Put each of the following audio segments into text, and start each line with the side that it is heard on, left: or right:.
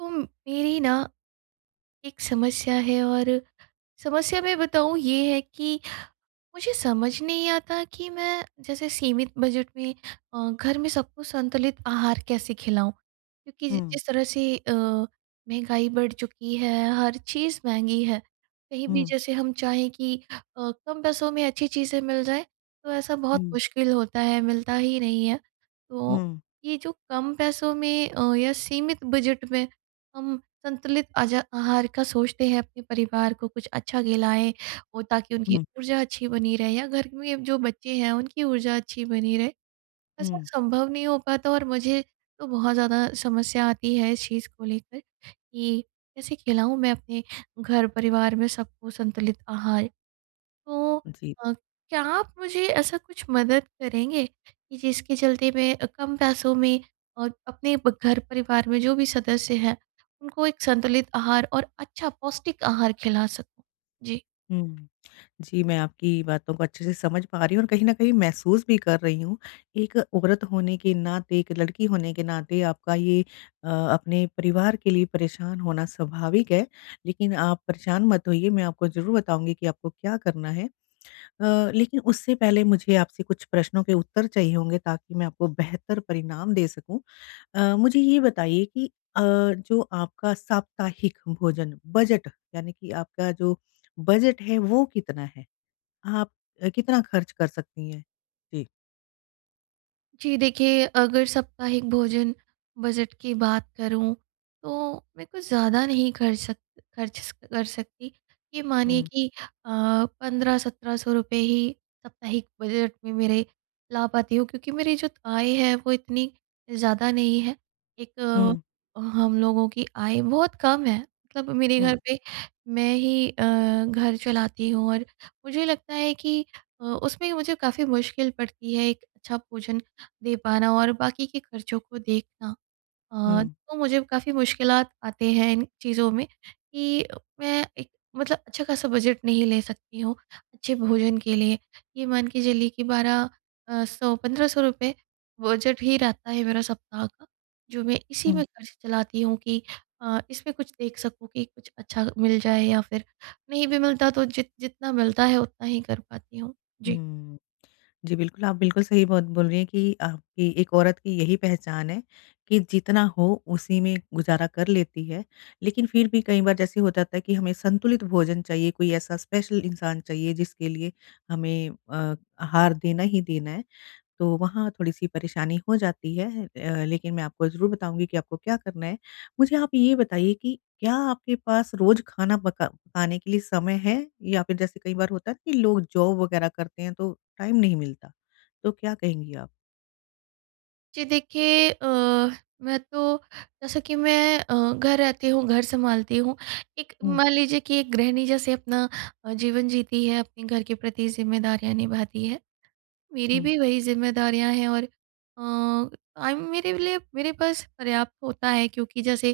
right: उम, मेरी ना एक समस्या है और समस्या मैं बताऊँ ये है कि, मुझे समझ नहीं आता कि मैं जैसे सीमित बजट में अ, घर में सबको संतुलित आहार कैसे खिलाऊँ? क्योंकि जि
left: हुँ।
right: जिस तरह से अ, महँगाई बढ़ चुकी है, हर चीज़ महँगी है। कहीं भी
left: हुँ।
right: जैसे हम चाहें कि अ, कम पैसों में अच्छी चीज़ें मिल जाए तो ऐसा बहुत
left: हुँ।
right: मुश्किल होता है, मिलता ही नहीं है। तो
left: हुँ।
right: ये जो कम पैसों में अ, या सीमित बजट में हम संतुलित अजा आहार का सोचते हैं, अपने परिवार को कुछ अच्छा खिलाएँ वो ताकि उनकी
left: हुँ।
right: ऊर्जा अच्छी बनी रहे या घर में जो बच्चे हैं उनकी ऊर्जा अच्छी बनी रहे। ऐसा
left: हुँ।
right: सँभव नहीं हो पाता और मुझे तो बहुत ज़्यादा समस्या आती है इस चीज़ को लेकर कि कैसे खिलाऊँ मैं अपने घर परिवार में सबको संतुलित आहार? तो
left: जी।
right: अ, क्या आप मुझे ऐसा कुछ मदद करेंगे कि जिसके चलते मैं कम पैसों में और अपने ब घर परिवार में जो भी सदस्य हैं उनको एक संतुलित आहार और अच्छा पौष्टिक आहार खिला सकूँ? जी।
left: हुँ। जी, मैं आपकी बातों को अच्छे से समझ पा रही हूँ और कहीं न कहीं महसूस भी कर रही हूँ। एक औरत होने के नाते, एक लड़की होने के नाते, आपका ये अ, अपने परिवार के लिए परेशान होना स्वाभाविक है। लेकिन आप परेशान मत होइए, मैं आपको ज़रूर बताऊँगी कि आपको क्या करना है। अ, लेकिन उससे पहले मुझे आपसे कुछ प्रश्नों के उत्तर चाहिए होंगे ताकि मैं आपको बेहतर परिणाम दे सकूँ। अ, मुझे
right: [unintelligible]
left: ये बताइए कि अ, जो आपका साप्ताहिक भोजन बजट यानी कि आपका जो बजट है वो कितना है? आप अ, कितना खर्च कर सकती हैं? जी।
right: जी। देखिए, अगर साप्ताहिक भोजन बजट की बात करूँ तो मैं कुछ ज़्यादा नहीं खर सक ख़र्च कर सकती। ये मानिए
left: हुँ।
right: कि अ, 15-17 ही साप्ताहिक बजट में मेरे ला पाती हूँ क्योंकि मेरी जो आय है वो इतनी ज़्यादा नहीं है। एक
left: हुँ।
right: अ, हम लोगों की आय बहुत कम है। मतलब मेरे घर
left: हुँ।
right: पे मैं ही अ, घर चलाती हूँ और मुझे लगता है कि अ, उसमें मुझे काफ़ी मुश्किल पड़ती है एक अच्छा भोजन दे पाना और बाकी के ख़र्चों को देखना। अ,
left: हुँ।
right: तो मुझे काफ़ी मुश्किलात आते हैं इन चीज़ों में कि मैं एक मतलब अच्छा-खासा बजट नहीं ले सकती हूँ, अच्छे भोजन के लिए। ये मान के चलिए कि 12 अ, 100 ₹1500 बजट ही रहता है मेरा सप्ताह का। जो मैं इसी
left: हुँ।
right: में ख़र्च चलाती हूँ कि अ, इसमें कुछ देख सकूँ कि कुछ अच्छा मिल जाए। या फिर नहीं भी मिलता तो जि जितना मिलता है उतना ही कर पाती हूँ। जी।
left: हुँ। जी, बिल्कुल। आप बिल्कुल सही बात बोल रही हैं कि आपकी एक औरत की यही पहचान है कि जितना हो उसी में गुज़ारा कर लेती है। लेकिन फिर भी कई बार जैसे हो जाता है कि हमें संतुलित भोजन चाहिए, कोई ऐसा स्पेशल इंसान चाहिए, जिसके लिए हमें अ, आहार देना ही देना है तो वहाँ थोड़ी-सी परेशानी हो जाती है। अ, लेकिन मैं आपको ज़रूर बताऊँगी कि आपको क्या करना है। मुझे आप ये बताइए कि क्या आपके पास रोज़ खाना पका पकाने के लिए समय है? या फिर जैसे कई बार होता है कि लोग जॉब वगैरह करते हैं तो टाइम नहीं मिलता। तो क्या कहेंगी आप?
right: जी। देखिए अ, मैं तो जैसा कि मैं अ, घर रहती हूँ, घर सँभालती हूँ। एक
left: हुँ।
right: मान लीजिए कि एक गृहिणी जैसे अपना अ, जीवन जीती है, अपने घर के प्रति जिम्मेदारियाँ निभाती है, मेरी
left: हुँ।
right: भी वही ज़िम्मेदारियाँ हैं। और अ, टाइम मेरे लिए मेरे पास पर्याप्त होता है क्योंकि जैसे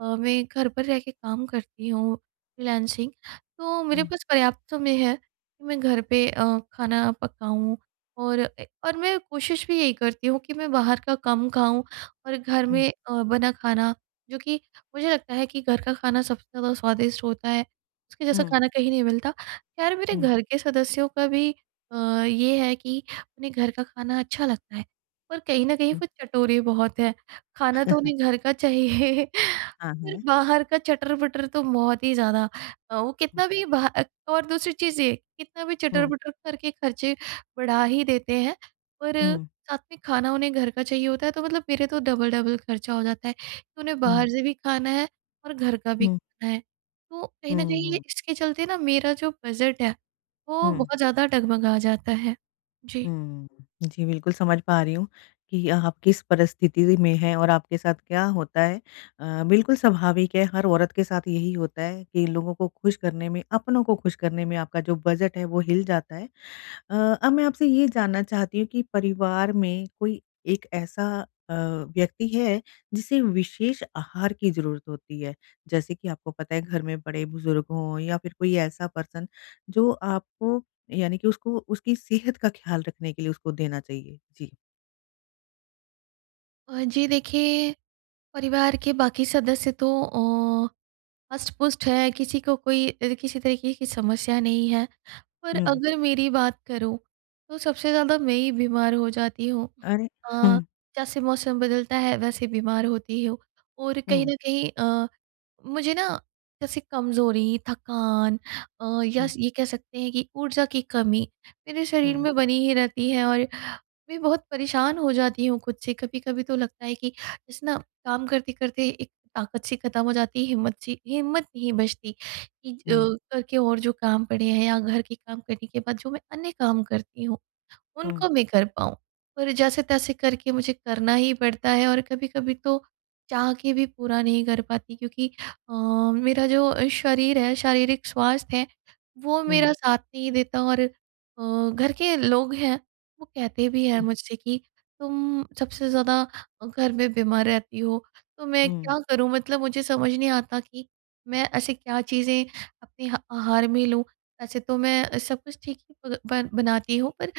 right: अ, मैं घर पर रह के काम करती हूँ फ्रीलांसिंग तो मेरे
left: हुँ।
right: पास पर्याप्त समय है कि मैं घर पे अ, खाना पकाऊँ। और अ, और मैं कोशिश भी यही करती हूँ कि मैं बाहर का कम खाऊँ और घर
left: हुँ।
right: में अ, बना खाना जो कि मुझे लगता है कि घर का खाना सबसे ज़्यादा स्वादिष्ट होता है, उसके जैसा
left: हुँ।
right: खाना कहीं नहीं मिलता। यार मेरे
left: हुँ।
right: घर के सदस्यों का भी अ, ये है कि उन्हें घर का खाना अच्छा लगता है। पर कहीं न कहीं
left: हुँ।
right: वो चटोरे बहुत है, खाना तो उन्हें घर का चाहिए
left: हाँ,
right: पर
left: हाँ।
right: बाहर का चटर-पटर तो बहुत ही ज़्यादा अ, उ कितना भी बाह अ, और दूसरी चीज़ ये कितना भी
left: हुँ।
right: चटर-पटर करके खर्चे बढ़ा ही देते हैं पर
left: हुँ।
right: साथ में खाना उन्हें घर का चाहिए होता है तो मतलब मेरा तो डबल-डबल खर्चा हो जाता है। उन्हें बाहर
left: हुँ।
right: से भी खाना है और घर का भी
left: हुँ।
right: खाना है। तो कहीं न
left: हुँ,
right: कहीं ये
left: हुँ।
right: इसके चलते ना मेरा जो बजट है वो
left: हुँ।
right: बहुत ज़्यादा डगमगा जाता है। जी।
left: हुँ। जी, बिल्कुल समझ पा रही हूँ कि आप किस परिस्थिति में हैं और आपके साथ क्या होता है। अ, बिल्कुल स्वाभाविक है हर औरत के साथ यही होता है कि लोगों को खुश करने में, अपनों को खुश करने में आपका जो बजट है वो हिल जाता है। अ, अब मैं आपसे ये जानना चाहती हूँ कि परिवार में कोई एक ऐसा अ, व्यक्ति है जिसे विशेष आहार की ज़रूरत होती है? जैसे कि आपको पता है घर में बड़े-बुज़ुर्ग हो या फिर कोई ऐसा पर्सन जो आपको यानी कि उसको उसकी सेहत का ख़्याल रखने के लिए उसको देना चाहिए, जी।
right: अ, जी देखिए, परिवार के बाकी सदस्य तो ओ हष्ट-पुष्ट है, किसी को कोई अ, किसी तरीके की समस्या नहीं है, पर
left: हुँ।
right: अगर मेरी बात करूँ, तो सबसे ज़्यादा मैं ही बीमार हो जाती हूँ।
left: अरे!
right: अ,
left: हुँ।
right: जैसे मौसम बदलता है, वैसे बीमार होती हूँ। और कहीं
left: हुँ।
right: न कहीं अ, मुझे ना, जैसे कमजोरी, थकान अ, या
left: हुँ।
right: स ये कह सकते हैं कि ऊर्जा की कमी, मेरे शरीर
left: हुँ।
right: में बनी ही रहती है और मैं बहुत परेशान हो जाती हूँ खुद से कभी-कभी तो लगता है कि, जैसे ना काम करते-करते एक ताकत सी ख़त्म हो जाती है, हिम्मत सी हिम्मत नहीं बचती कि जो
left: हुँ।
right: घर के और जो काम पड़े हैं या घर के काम करने के बाद जो मैं अन्य काम करती हूँ,
left: हुँ।
right: उनको मैं कर पाऊँ। पर जैसे-तैसे करके मुझे करना ही पड़ता है और कभी-कभी तो, चाह के भी पूरा नहीं कर पाती क्योंकि अ, मेरा जो शरीर है, शारीरिक स्वास्थ्य है, वो
left: हुँ।
right: मेरा साथ नहीं देता। और अ, घर के लोग हैं, वो कहते भी हैं मुझसे कि तुम सबसे ज़्यादा अ, घर में बीमार रहती हो। तो मैं
left: हुँ।
right: क्या करूँ मतलब मुझे समझ नहीं आता कि, मैं ऐसे क्या चीज़ें अपने ह आहार में लूँ, वैसे तो मैं अ, सब कुछ ठीक ही प बन बनाती हूँ पर,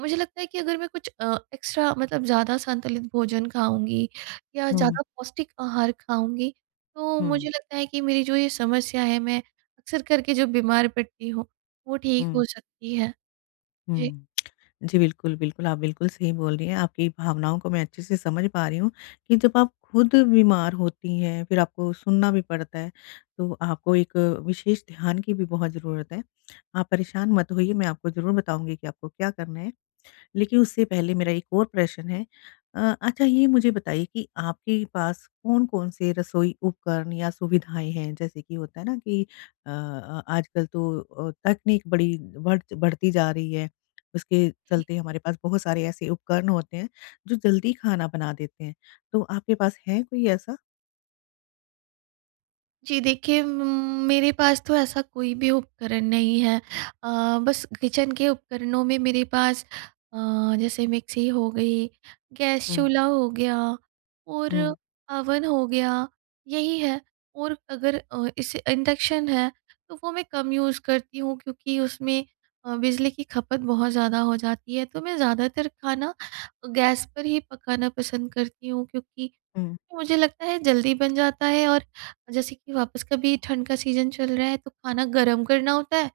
right: मुझे लगता है कि अगर मैं कुछ अ, एक्स्ट्रा मतलब ज़्यादा संतुलित भोजन खाऊँगी, या
left: हुँ।
right: ज़्यादा पौष्टिक आहार खाऊँगी, तो
left: हुँ।
right: मुझे लगता है कि मेरी जो ये समस्या है मैं, अक्सर करके जो बीमार पड़ती हूँ, वो ठीक
left: हुँ।
right: हो सकती है। जी।
left: हुँ। जी, बिल्कुल, बिल्कुल, आप बिल्कुल सही बोल रही हैं। आपकी भावनाओं को मैं अच्छे से समझ पा रही हूँ, कि जब आप खुद बीमार होती हैं, फिर आपको सुनना भी पड़ता है, तो आपको एक विशेष ध्यान की भी बहुत ज़रूरत है। आप परेशान मत होइए मैं आपको ज़रूर बताऊँगी कि आपको क्या करना है। लेकिन उससे पहले मेरा एक और प्रश्न है अ, अच्छा ये मुझे बताइए कि आपके पास कौन-कौन से रसोई उपकरण या सुविधाएँ हैं? जैसे कि होता है ना कि अ अ, आजकल तो अ, तकनीक बड़ी बढ़ बढ़ती जा रही है, उसके
right: जी।
left: चलते हमारे पास बहुत सारे ऐसे उपकरण होते हैं, जो जल्दी खाना बना देते हैं। तो आपके पास है कोई ऐसा?
right: जी देखिए म मेरे पास तो ऐसा कोई भी उपकरण नहीं है। अ, बस किचन के उपकरणों में मेरे पास अ, जैसे मिक्सी हो गई, गैस
left: हुँ।
right: चूल्हा हो गया और
left: हुँ।
right: अवन हो गया, यही है। और अगर अ, इसे इंडक्शन है तो वो मैं कम यूज़ करती हूँ क्योंकि उसमें अ, बिजली की खपत बहुत ज़्यादा हो जाती है। तो मैं ज़्यादातर खाना गैस पर ही पकाना पसंद करती हूँ क्योंकि
left: हुँ।
right: मुझे लगता है जल्दी बन जाता है और जैसे कि वापस कभी ठंड का सीज़न चल रहा है तो खाना गर्म करना होता है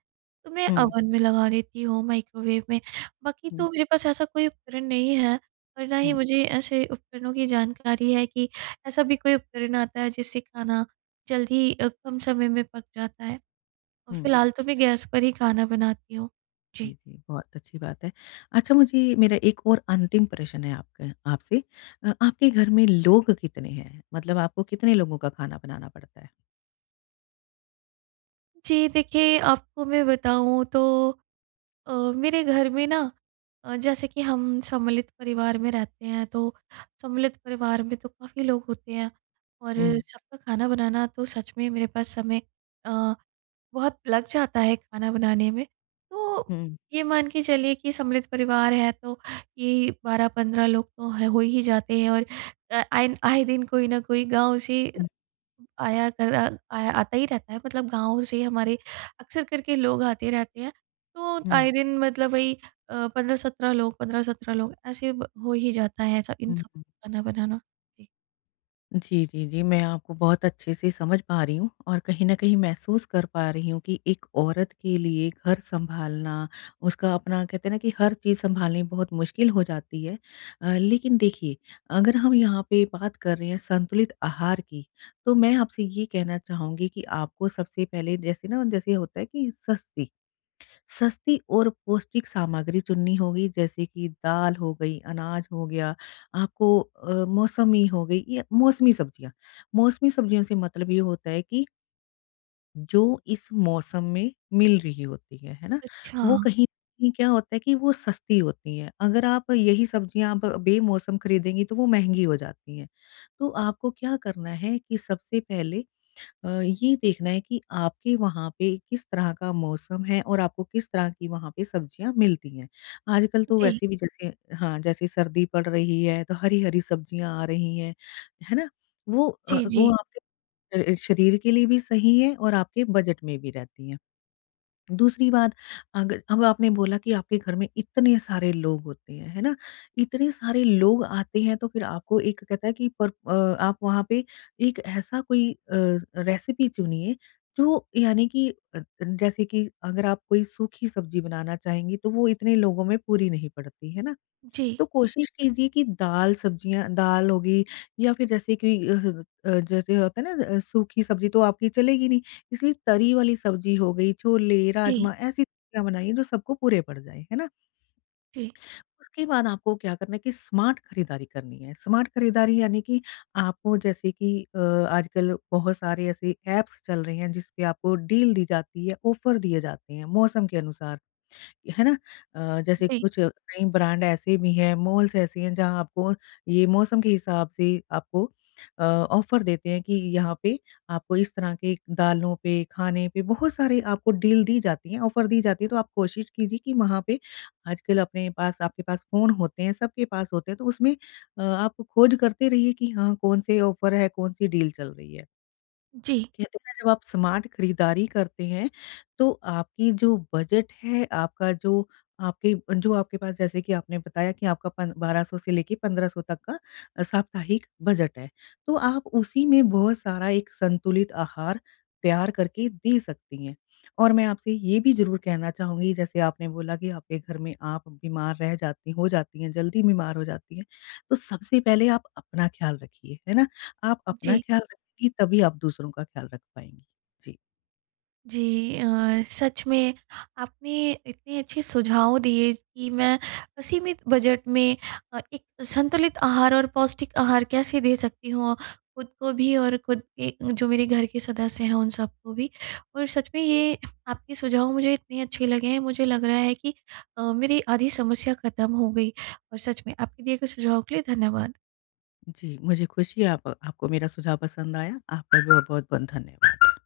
right: तो मैं
left: हुँ।
right: अवन में लगा लेती हूँ, माइक्रोवेव में। बाकी
left: हुँ।
right: तो मेरे पास ऐसा कोई उपकरण नहीं है और ना ही
left: हुँ।
right: मुझे ऐसे उपकरणों की जानकारी है कि ऐसा भी कोई उपकरण आता है जिससे खाना जल्दी अ, कम समय में पक जाता है। और
left: हुँ।
right: फिलहाल तो मैं गैस पर ही खाना बनाती हूँ। जी।
left: जी, जी बहुत अच्छी बात है। अच्छा मुझे मेरा एक और अंतिम प्रश्न है आपका आपसे। अ, आपके घर में लोग कितने हैं? मतलब आपको कितने लोगों का खाना बनाना पड़ता है?
right: जी, देखिए आपको मैं बताऊँ तो अ, मेरे घर में ना, अ, जैसे कि हम सम्मिलित परिवार में रहते हैं तो सम्मिलित परिवार में तो काफ़ी लोग होते हैं, और
left: हुँ।
right: सबका खाना बनाना तो सच में मेरे पास समय अ, बहुत लग जाता है खाना बनाने में। तो
left: हुँ।
right: ये मान के चलिए कि सम्मिलित परिवार है तो ये 12-15 लोग तो ह हो ही जाते हैं और अ, आए आए दिन कोई ना कोई गाँव से
left: हुँ।
right: आया कर आ आया आता ही रहता है मतलब गाँव से हमारे अक्सर करके लोग आते रहते हैं, तो
left: हुँ।
right: आए दिन मतलब वही अ, 15-17 लोग 15-17 लोग ऐसे अ, हो ही जाता है स इन
left: हुँ,
right: सब
left: हुँ।
right: खाना बनाना। जी।
left: जी, जी, जी। मैं आपको बहुत अच्छे से समझ पा रही हूँ, और कहीं न कहीं महसूस कर पा रही हूँ कि एक औरत के लिए घर सँभालना उसका अपना कहते हैं ना कि हर चीज़ सँभालनी बहुत मुश्किल हो जाती है। अ, लेकिन देखिए, अगर हम यहाँ पे बात कर रहे हैं संतुलित आहार की, तो मैं आपसे ये कहना चाहूँगी कि आपको सबसे पहले जैसे ना जैसे ये होता है कि सस्ती, सस्ती और पौष्टिक सामग्री चुननी होगी जैसे कि दाल हो गई, अनाज हो गया, आपको अ, मौसमी हो गई या मौसमी सब्ज़ियाँ, मौसमी सब्ज़ियों से मतलब ये होता है कि जो इस मौसम में मिल रही होती है। है ना? वो
right: अच्छा।
left: कहीं न कहीं क्या होता है कि वो सस्ती होती है। अगर आप यही सब्ज़ियाँ अब बेमौसम खरीदेंगी, तो वो महँगी हो जाती हैं। तो आपको क्या करना है कि सबसे पहले अ, ये देखना है कि आपके वहाँ पे किस तरह का मौसम है और आपको किस तरह की वहाँ पे सब्ज़ियाँ मिलती हैं। आजकल तो
right: जी।
left: वैसे भी जैसे हाँ, जैसे सर्दी पड़ रही है, तो हरी-हरी सब्ज़ियाँ आ रही हैं। है ना? वो अ,
right: जी,
left: वो
right: जी।
left: आपके अ अ, शरीर के लिए भी सही है और आपके बजट में भी रहती है। दूसरी बात, अगर अब आपने बोला कि आपके घर में इतने सारे लोग होते हैं, है ना? इतने सारे लोग आते हैं, तो फिर आपको एक कहता है कि पर अ, आप वहाँ पे एक ऐसा कोई अ, रेसिपी चुनिए, जो यानी कि अ अ, जैसे कि अगर आप कोई सूखी सब्ज़ी बनाना चाहेंगी, तो वो इतने लोगों में पूरी नहीं पड़ती। है ना?
right: जी
left: तो कोशिश कीजिए कि दाल, सब्ज़ियाँ, दाल हो गई या फिर जैसे कोई अ, ह अ, जैसे होता है ना अ, सूखी सब्ज़ी तो आपकी चलेगी नहीं, इसलिए तरी वाली सब्ज़ी हो गई, छोले,
right: जी
left: राजमा, ऐसी सब्ज़ियाँ बनाइए, जो सबको पूरे पड़ जाएँ। है ना?
right: जी।
left: उसके बाद आपको क्या करना है कि स्मार्ट खरीदारी करनी है। स्मार्ट खरीदारी, यानी कि आपको जैसे कि अ, आजकल बहुत सारे ऐसे ऐप्स चल रहे हैं, जिसपे आपको डील दी जाती है, ऑफ़र दिए जाते हैं, मौसम के अनुसार। है ना? अ, जैसे
right: जी।
left: कुछ नई ब्रांड ऐसे भी हैं, मॉल्स ऐसे हैं, जहाँ आपको ये मौसम के हिसाब से आपको अ, ऑफ़र देते हैं कि यहाँ पे आपको इस तरह के दालों पे, खाने पे बहुत सारे आपको डील दी जाती हैं, ऑफ़र दी जाती है, तो आप कोशिश कीजिए कि वहाँ पे आजकल अपने पास आपके पास फ़ोन होते हैं, सबके पास होते हैं, तो उसमें अ, आप खोज करते रहिए कि हाँ, कौन-से ऑफ़र हैं? कौन-सी डील चल रही है?
right: जी।
left: कहते हैं ना, जब आप स्मार्ट खरीदारी करते हैं, तो आपकी जो बजट है, आपका जो आपके अ, जो आपके पास, जैसे कि आपने बताया कि आपका पन 1200 से लेके 1500 तक का अ, साप्ताहिक बजट है। तो आप उसी में बहुत सारा एक संतुलित आहार तैयार करके दे सकती हैं, और मैं आपसे ये भी ज़रूर कहना चाहूँगी, जैसे आपने बोला कि आपके घर में आप बीमार रह जाती हो जाती हैं, जल्दी बीमार हो जाती हैं, तो सबसे पहले आप अपना ख़्याल रखिए। है ना? आप अपना
right: जी।
left: ख्याल रखेंगी, तभी आप दूसरों का ख्याल रख पाएँगी। जी।
right: जी। अ, सच में आपने इतने अच्छे सुझाव दिए कि मैं असीमित बजट में अ, एक संतुलित आहार और पौष्टिक आहार कैसे दे सकती हूँ, खुद को भी और खुद के जो मेरे घर के सदस्य हैं, उन सब को भी और सच में, ये आपके सुझाव मुझे इतने अच्छे लगे हैं, मुझे लग रहा है कि अ, मेरी आधी समस्या ख़त्म हो गई और सच में आपके दिए गए सुझाव के लिए धन्यवाद।
left: जी, मुझे खुशी है, आप आपको मेरा सुझाव पसंद आया। आपका बहुत-बहुत बन धन्यवाद।